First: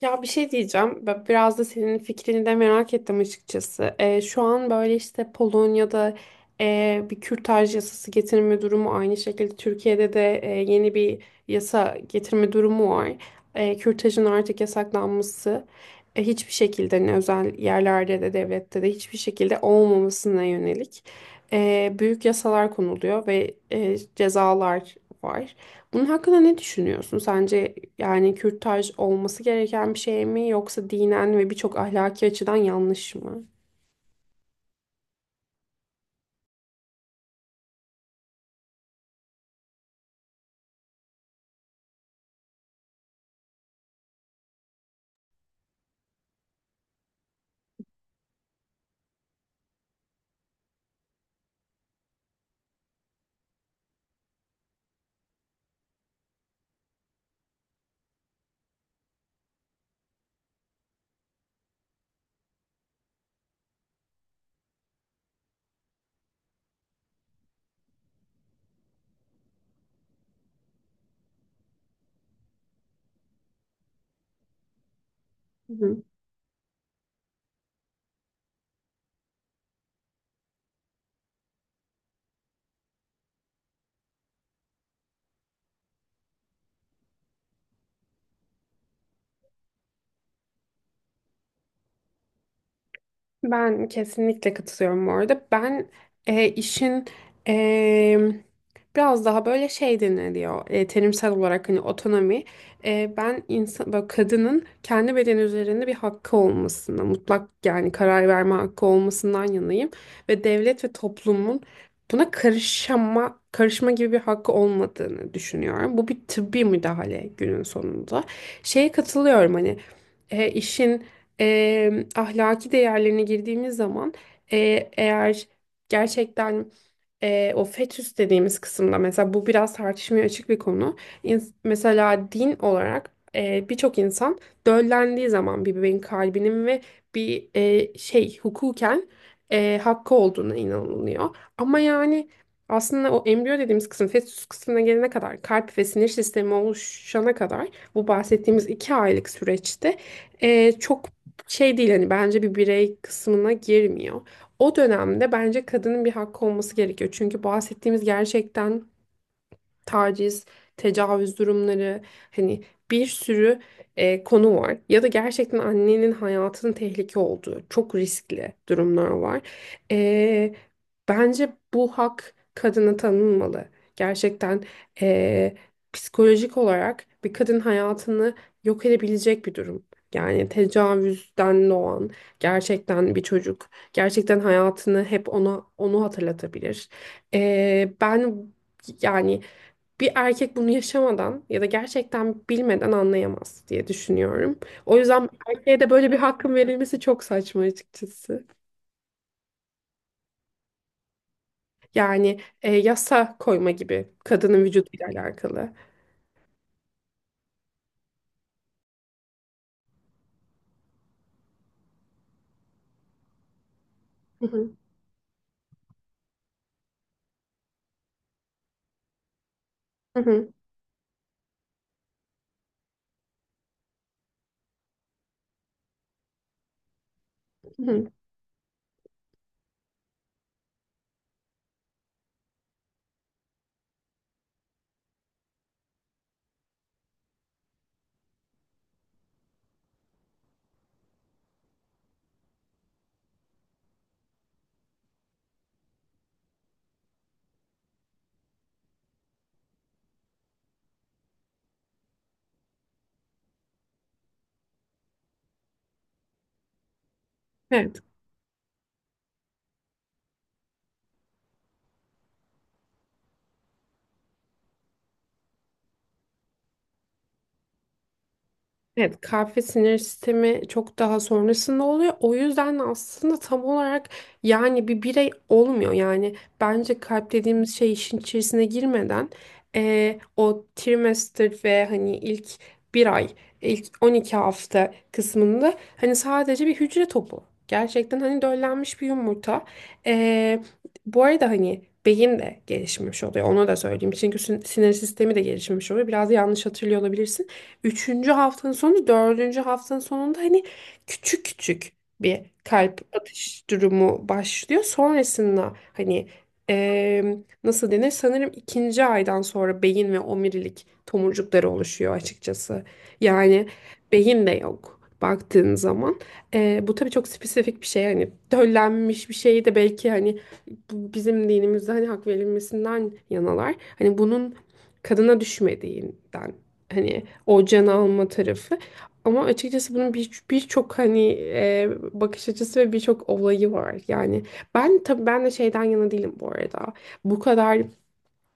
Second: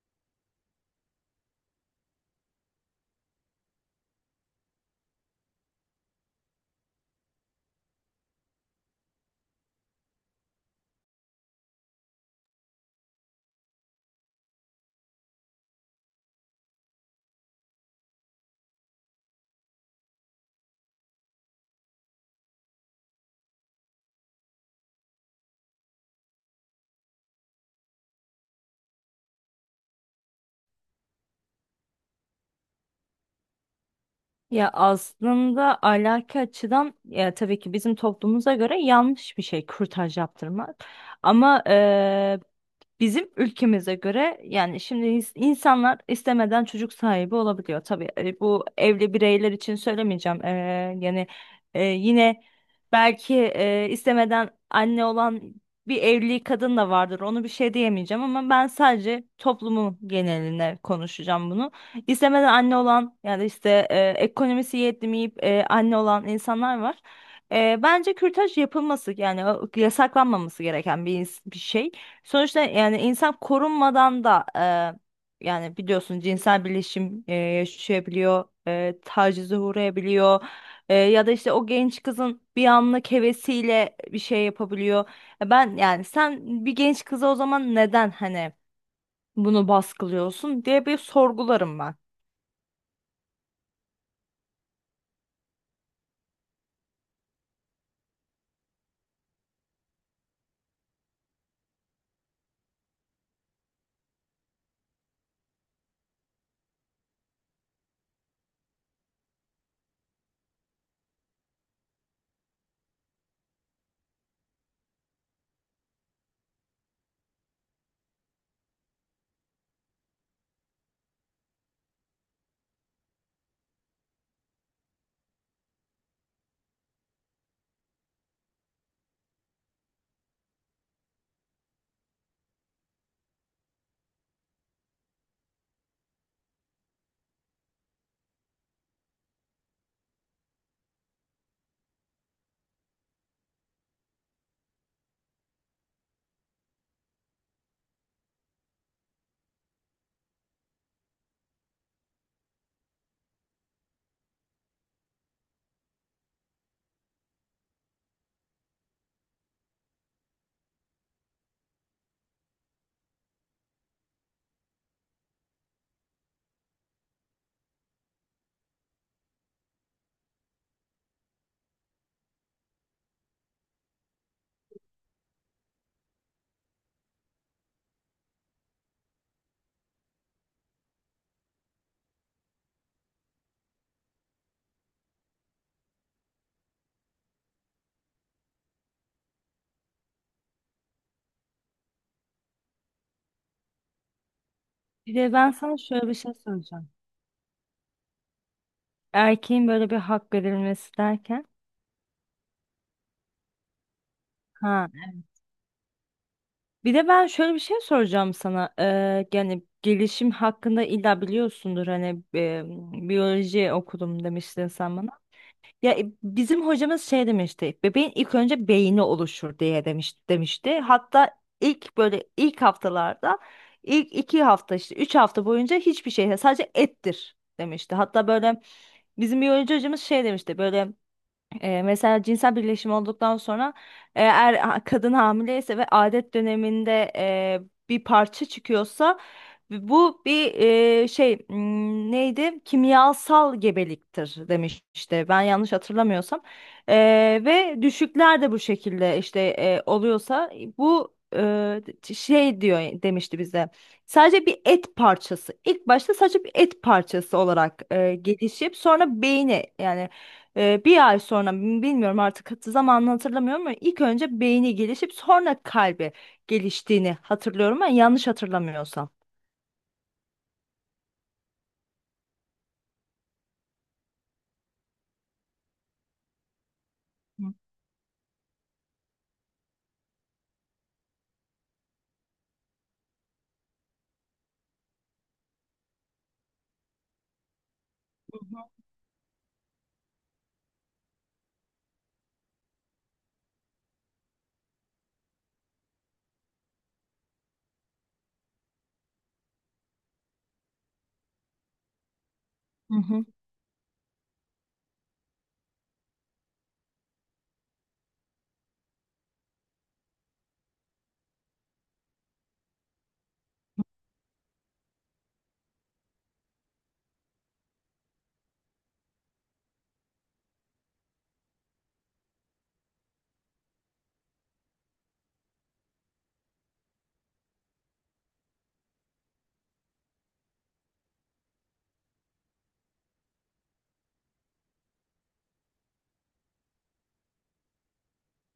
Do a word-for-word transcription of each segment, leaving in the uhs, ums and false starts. Ya bir şey diyeceğim. Ben biraz da senin fikrini de merak ettim açıkçası. Ee, şu an böyle işte Polonya'da e, bir kürtaj yasası getirme durumu, aynı şekilde Türkiye'de de e, yeni bir yasa getirme durumu var. E, kürtajın artık yasaklanması, e, hiçbir şekilde ne özel yerlerde de devlette de hiçbir şekilde olmamasına yönelik, e, büyük yasalar konuluyor ve e, cezalar var. Bunun hakkında ne düşünüyorsun? Sence yani kürtaj olması gereken bir şey mi yoksa dinen ve birçok ahlaki açıdan yanlış mı? Ya aslında ahlaki açıdan ya tabii ki bizim toplumumuza göre yanlış bir şey kürtaj yaptırmak. Ama bizim ülkemize göre yani şimdi ins- insanlar istemeden çocuk sahibi olabiliyor. Tabii e, bu evli bireyler için söylemeyeceğim. Ee, yani e, yine belki e, istemeden anne olan bir evli kadın da vardır. Onu bir şey diyemeyeceğim ama ben sadece toplumun geneline konuşacağım bunu. İstemeden anne olan yani işte e, ekonomisi yetmeyip e, anne olan insanlar var. E, bence kürtaj yapılması yani o- yasaklanmaması gereken bir, ins- bir şey. Sonuçta yani insan korunmadan da e, yani Hı. biliyorsun cinsel birleşim e, yaşayabiliyor, e, tacize uğrayabiliyor. E, ya da işte o genç kızın bir anlık hevesiyle bir şey yapabiliyor. E, Ben yani sen bir genç kıza o zaman neden hani bunu baskılıyorsun diye bir sorgularım ben. Ben kesinlikle katılıyorum bu arada. Ben e, işin e, biraz daha böyle şey deniliyor, e, terimsel olarak hani otonomi. E, ben insan, böyle kadının kendi bedeni üzerinde bir hakkı olmasına, mutlak yani karar verme hakkı olmasından yanayım. Ve devlet ve toplumun buna karışma, karışma gibi bir hakkı olmadığını düşünüyorum. Bu bir tıbbi müdahale günün sonunda. Şeye katılıyorum hani, e, işin e, ahlaki değerlerine girdiğimiz zaman, e, eğer gerçekten e, o fetüs dediğimiz kısımda mesela, bu biraz tartışmaya açık bir konu. İns- mesela din olarak, e, birçok insan döllendiği zaman bir bebeğin kalbinin ve bir e, şey hukuken e, hakkı olduğuna inanılıyor. Ama yani aslında o embriyo dediğimiz kısım fetüs kısmına gelene kadar, kalp ve sinir sistemi oluşana kadar, bu bahsettiğimiz iki aylık süreçte e, çok şey değil hani, bence bir birey kısmına girmiyor. O dönemde bence kadının bir hakkı olması gerekiyor. Çünkü bahsettiğimiz gerçekten taciz, tecavüz durumları, hani bir sürü e, konu var. Ya da gerçekten annenin hayatının tehlike olduğu çok riskli durumlar var. E, Bence bu hak kadına tanınmalı. Gerçekten, e, psikolojik olarak bir kadın hayatını yok edebilecek bir durum. Yani tecavüzden doğan gerçekten bir çocuk, gerçekten hayatını hep ona onu hatırlatabilir. E, ben yani, bir erkek bunu yaşamadan ya da gerçekten bilmeden anlayamaz diye düşünüyorum. O Bir yüzden de ben sana erkeğe de şöyle böyle bir bir şey hakkın söyleyeceğim. verilmesi çok saçma açıkçası. Erkeğin böyle bir hak verilmesi derken. Yani e, yasa koyma gibi, kadının Ha. vücuduyla alakalı. Bir de ben şöyle bir şey soracağım sana. Ee, yani gelişim hakkında illa biliyorsundur hani e, biyoloji okudum Hı demiştin hı. sen bana. Ya e, bizim hocamız şey demişti. Bebeğin ilk önce beyni oluşur diye demiş, Hı hı. demişti. Hatta ilk böyle ilk haftalarda ilk iki hafta işte üç hafta boyunca hiçbir şey sadece ettir Hı demişti. hı. Hatta böyle bizim biyoloji hocamız şey demişti böyle e, mesela cinsel birleşim olduktan sonra e, eğer ha- kadın hamileyse ve adet döneminde e, bir parça çıkıyorsa bu bir e, şey m, neydi? Kimyasal gebeliktir demiş işte ben yanlış hatırlamıyorsam. E, Ve düşükler de bu şekilde işte e, oluyorsa bu e, şey diyor demişti bize. Sadece bir et parçası. İlk başta sadece bir et parçası olarak Evet. e, gelişip sonra beyni yani ee, bir ay sonra bilmiyorum artık hat- zamanını hatırlamıyorum ama ilk önce beyni gelişip sonra kalbi geliştiğini hatırlıyorum ben yanlış hatırlamıyorsam. Evet, kalp ve sinir sistemi çok daha sonrasında oluyor. O yüzden aslında tam olarak yani bir birey olmuyor. Yani bence kalp dediğimiz şey işin içerisine girmeden, eee, o trimester ve hani ilk bir ay, ilk on iki hafta kısmında hani sadece bir hücre topu. Gerçekten hani döllenmiş bir yumurta. Eee, Bu arada hani beyin de gelişmiş oluyor. Onu da söyleyeyim. Çünkü sin- sinir sistemi de gelişmiş oluyor. Biraz yanlış hatırlıyor olabilirsin. Üçüncü haftanın sonu, dördüncü haftanın sonunda hani küçük küçük bir Hı kalp hı. atış durumu başlıyor. Sonrasında hani, eee, nasıl denir? Sanırım ikinci aydan sonra beyin ve omurilik tomurcukları oluşuyor açıkçası. Yani beyin de yok baktığın zaman. Eee, bu tabii çok spesifik bir şey. Hani döllenmiş bir şey de belki hani bu bizim dinimizde hani hak verilmesinden yanalar. Hani bunun kadına düşmediğinden, hani o can alma tarafı. Ama açıkçası bunun bir birçok hani e, bakış açısı ve birçok olayı var. Yani ben tabii ben de şeyden yana değilim bu arada. Bu kadar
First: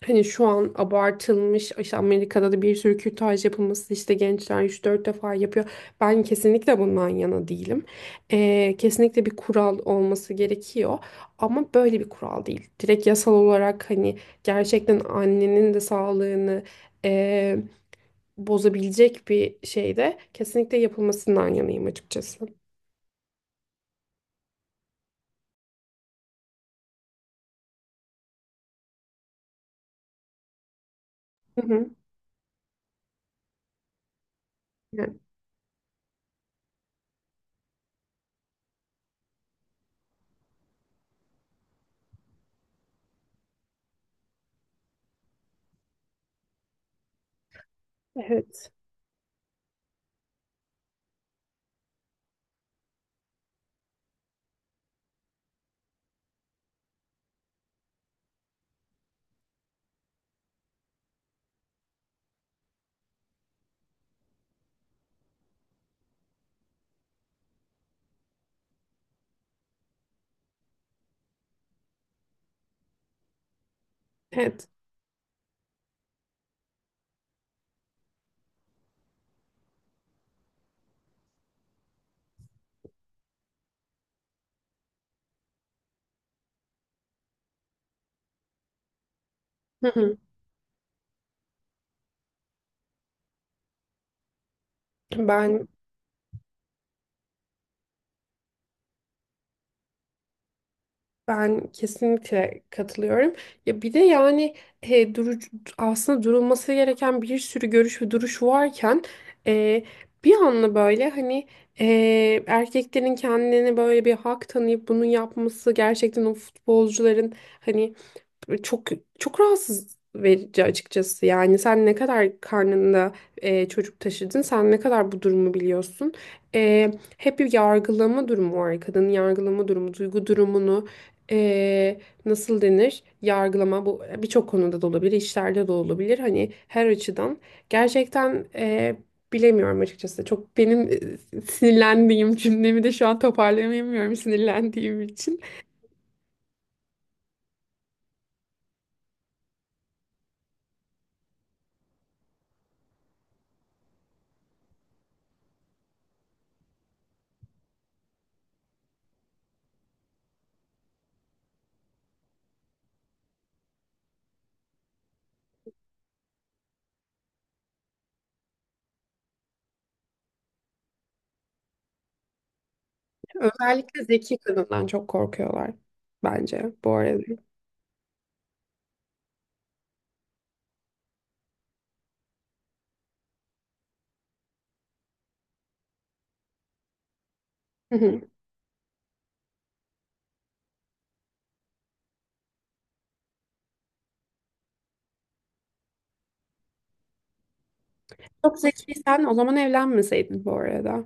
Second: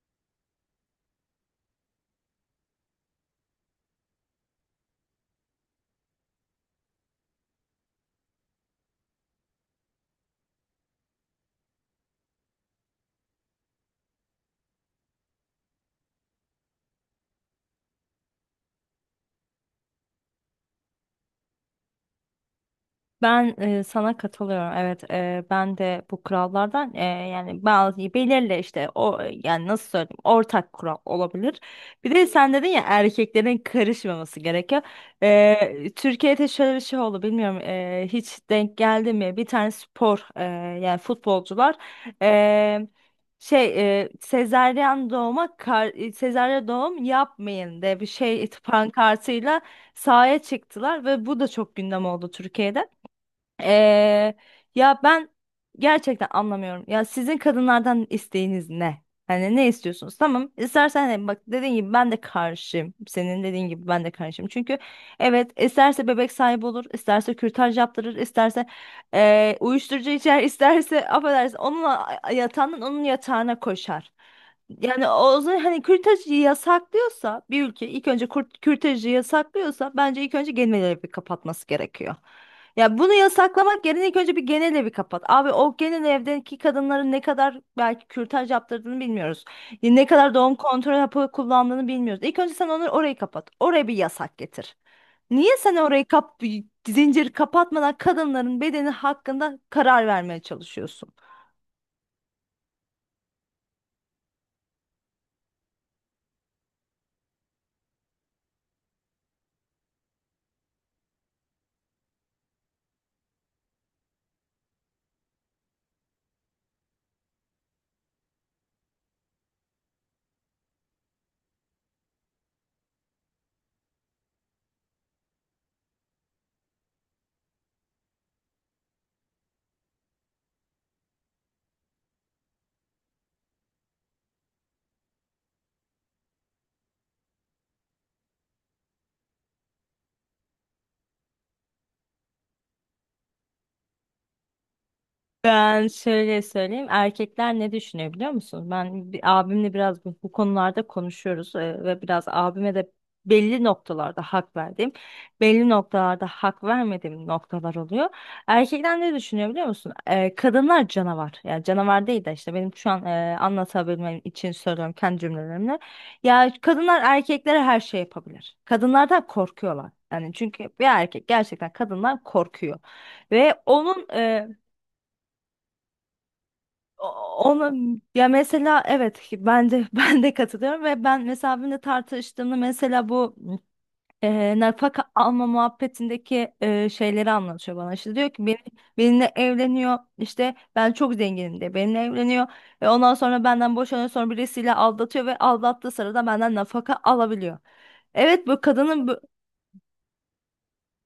hani şu an abartılmış, işte Amerika'da da bir sürü kürtaj yapılması, işte gençler üç dört defa yapıyor. Ben kesinlikle bundan yana değilim. E, kesinlikle bir kural olması gerekiyor. Ama böyle bir kural değil. Direkt yasal olarak hani gerçekten annenin de sağlığını bozabilecek bir şey de kesinlikle yapılmasından yanayım açıkçası. Ben e, sana katılıyorum. Evet, e, ben de bu kurallardan e, yani bazı belirli işte o yani nasıl söyleyeyim ortak kural olabilir. Hı hı. Bir de sen dedin ya erkeklerin karışmaması gerekiyor. Yani. E, Türkiye'de şöyle bir şey oldu bilmiyorum e, hiç denk geldi mi? Bir tane spor e, yani futbolcular e, şey e, sezaryen doğuma kar, e, sezaryen doğum yapmayın diye bir şey Evet. pankartıyla sahaya çıktılar ve bu da çok gündem oldu Türkiye'de. Ee, Ya ben gerçekten anlamıyorum. Ya sizin kadınlardan isteğiniz ne? Hani ne istiyorsunuz? Tamam. İstersen hani bak dediğin gibi ben de karşıyım. Senin dediğin gibi ben de karşıyım. Çünkü evet isterse bebek sahibi olur, isterse kürtaj yaptırır, isterse ee, uyuşturucu içer, isterse affedersin onunla yatağından onun yatağına koşar. Evet. Yani o zaman hani kürtajı yasaklıyorsa bir ülke ilk önce kurt- kürtajı yasaklıyorsa bence ilk önce gemileri bir kapatması gerekiyor. Ya bunu yasaklamak yerine ilk önce bir genel evi kapat. Abi o genel evdeki kadınların ne kadar belki kürtaj yaptırdığını bilmiyoruz. Hı Ne hı. kadar doğum kontrol hapı kullandığını bilmiyoruz. İlk önce sen onları orayı kapat. Oraya bir yasak getir. Niye Ben sen orayı kap Zincir kapatmadan kadınların bedeni hakkında karar vermeye çalışıyorsun? ben kesinlikle katılıyorum. Ya bir de yani e, duru, aslında durulması gereken bir sürü görüş ve duruş varken, e, bir anla böyle hani, e, erkeklerin kendine böyle bir hak tanıyıp bunu yapması, gerçekten o futbolcuların hani çok çok rahatsız verici açıkçası. Yani sen ne kadar karnında e, çocuk taşıdın, sen ne kadar bu durumu biliyorsun. E, hep bir yargılama durumu var. Kadının yargılama durumu, duygu durumunu, e, nasıl denir? Yargılama bu birçok konuda da olabilir, işlerde de olabilir. Hani her açıdan gerçekten, e, bilemiyorum açıkçası. Çok benim e, sinirlendiğim cümlemi de şu an toparlayamıyorum, sinirlendiğim için. Ben şöyle söyleyeyim. Erkekler ne düşünüyor biliyor musun? Ben bir, abimle biraz bu, bu konularda konuşuyoruz e, ve biraz abime de belli noktalarda hak verdiğim, belli noktalarda hak vermediğim noktalar oluyor. Erkekler ne düşünüyor biliyor musun? E, kadınlar canavar. Yani canavar değil de işte benim şu an e, anlatabilmem için söylüyorum kendi cümlelerimle. Ya kadınlar erkeklere her şey yapabilir. Kadınlardan korkuyorlar. Yani çünkü bir erkek gerçekten kadından korkuyor. Ve Özellikle onun zeki kadından çok korkuyorlar bence bu arada. ona Ya mesela evet ki ben de ben de katılıyorum ve ben mesela benimle tartıştığımda mesela bu e, nafaka alma muhabbetindeki e, şeyleri anlatıyor bana. Hı İşte hı. diyor ki beni, benimle evleniyor işte ben çok zenginim de benimle evleniyor. E, ondan sonra benden boşanıyor sonra birisiyle aldatıyor ve aldattığı sırada benden nafaka alabiliyor. Evet Çok bu kadının bu, zekiysen o zaman evlenmeseydin bu arada.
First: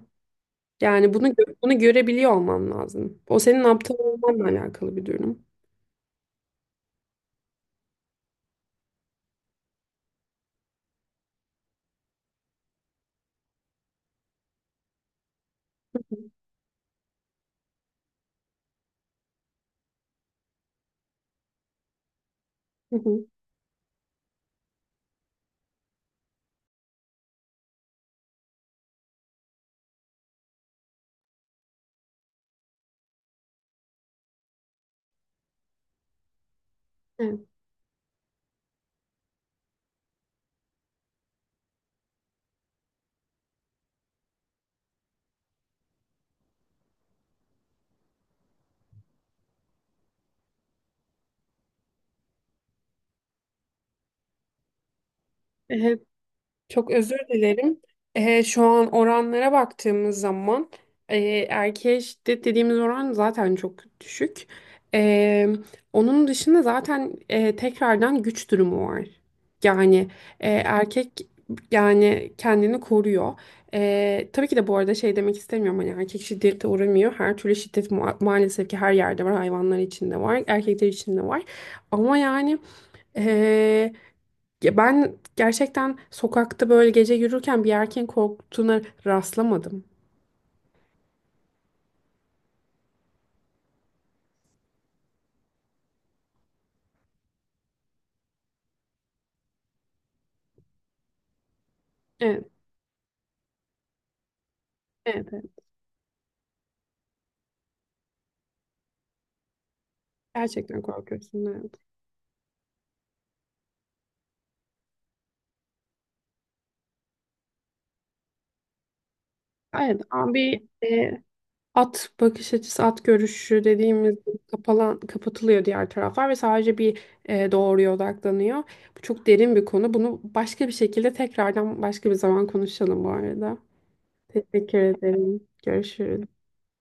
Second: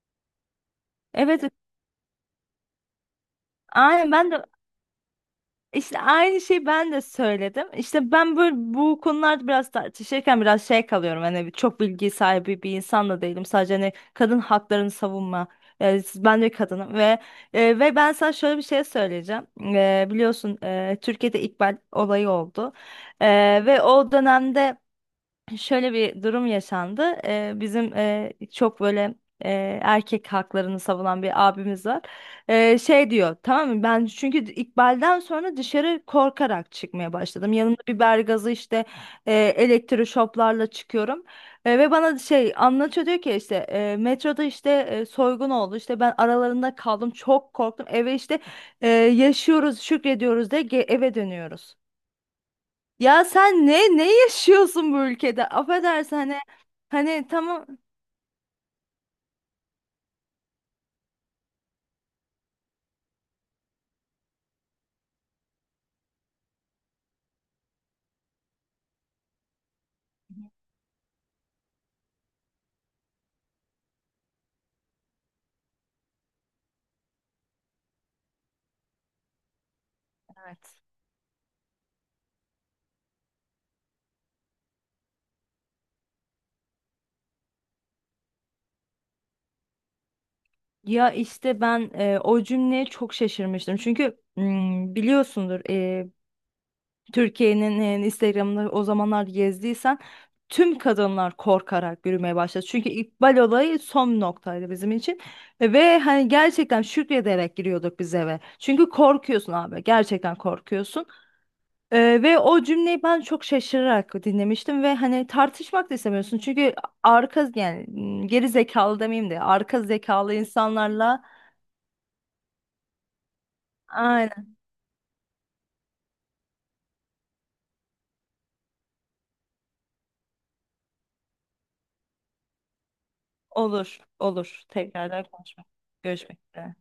Yani bunu evet, gö- bunu görebiliyor olman lazım. O senin aptal aynen, ben olmanla de alakalı bir durum. İşte aynı şeyi ben de söyledim. İşte ben böyle bu konularda biraz tartışırken biraz şey kalıyorum. Hani çok bilgi sahibi bir insan da değilim. Sadece hani kadın haklarını savunma. E, siz- ben de kadınım ve e, ve ben sana şöyle bir şey söyleyeceğim. E, biliyorsun e, Türkiye'de İkbal olayı oldu. Hı hı. E, Ve o dönemde şöyle bir durum yaşandı. Ee, bizim e, çok böyle e, erkek haklarını savunan bir abimiz var. Ee, şey diyor, tamam mı? Ben çünkü İkbal'den sonra dışarı korkarak çıkmaya başladım. Yanımda biber gazı işte e, elektroşoplarla çıkıyorum. E, ve bana şey anlatıyor diyor ki işte e, metroda işte e, soygun oldu. İşte ben aralarında kaldım. Çok korktum. Eve işte e, yaşıyoruz, şükrediyoruz de ge- eve dönüyoruz. Ya sen ne ne yaşıyorsun bu ülkede? Evet. Affedersin hani Çok özür hani tamam. dilerim. Ee, şu an oranlara baktığımız zaman, e, erkeğe şiddet dediğimiz oran zaten çok düşük. Ee, Onun dışında zaten, e, tekrardan güç durumu var. Yani, e, erkek yani kendini koruyor. Ee, tabii ki de bu arada şey demek istemiyorum hani erkek şiddete uğramıyor. Her türlü şiddet ma- maalesef ki her yerde var. Hayvanlar içinde var, Evet. erkekler içinde var. Ama yani, ya ben gerçekten sokakta böyle gece yürürken bir erkeğin korktuğuna rastlamadım. Ya işte ben e, o cümleye çok şaşırmıştım. Çünkü mm, biliyorsundur e, Türkiye'nin e, Instagram'ını o zamanlar gezdiysen tüm kadınlar korkarak yürümeye Evet, başladı. Çünkü İkbal olayı son noktaydı bizim için. evet, evet. E, Ve hani gerçekten şükrederek giriyorduk biz eve. Çünkü korkuyorsun abi. Gerçekten Gerçekten korkuyorsun. korkuyorsun. Evet. Ee, ve o cümleyi ben çok şaşırarak dinlemiştim ve hani tartışmak da istemiyorsun. Çünkü arka yani m, geri zekalı demeyeyim de arka Evet, ama zekalı bir e, insanlarla at bakış açısı, at görüşü dediğimiz, aynen kapalan, kapatılıyor diğer taraflar ve sadece bir e, doğruya odaklanıyor. Bu çok derin bir konu. Bunu başka bir şekilde, tekrardan başka bir zaman konuşalım bu arada. olur olur Teşekkür tekrardan ederim. konuşmak görüşmek Görüşürüz. üzere.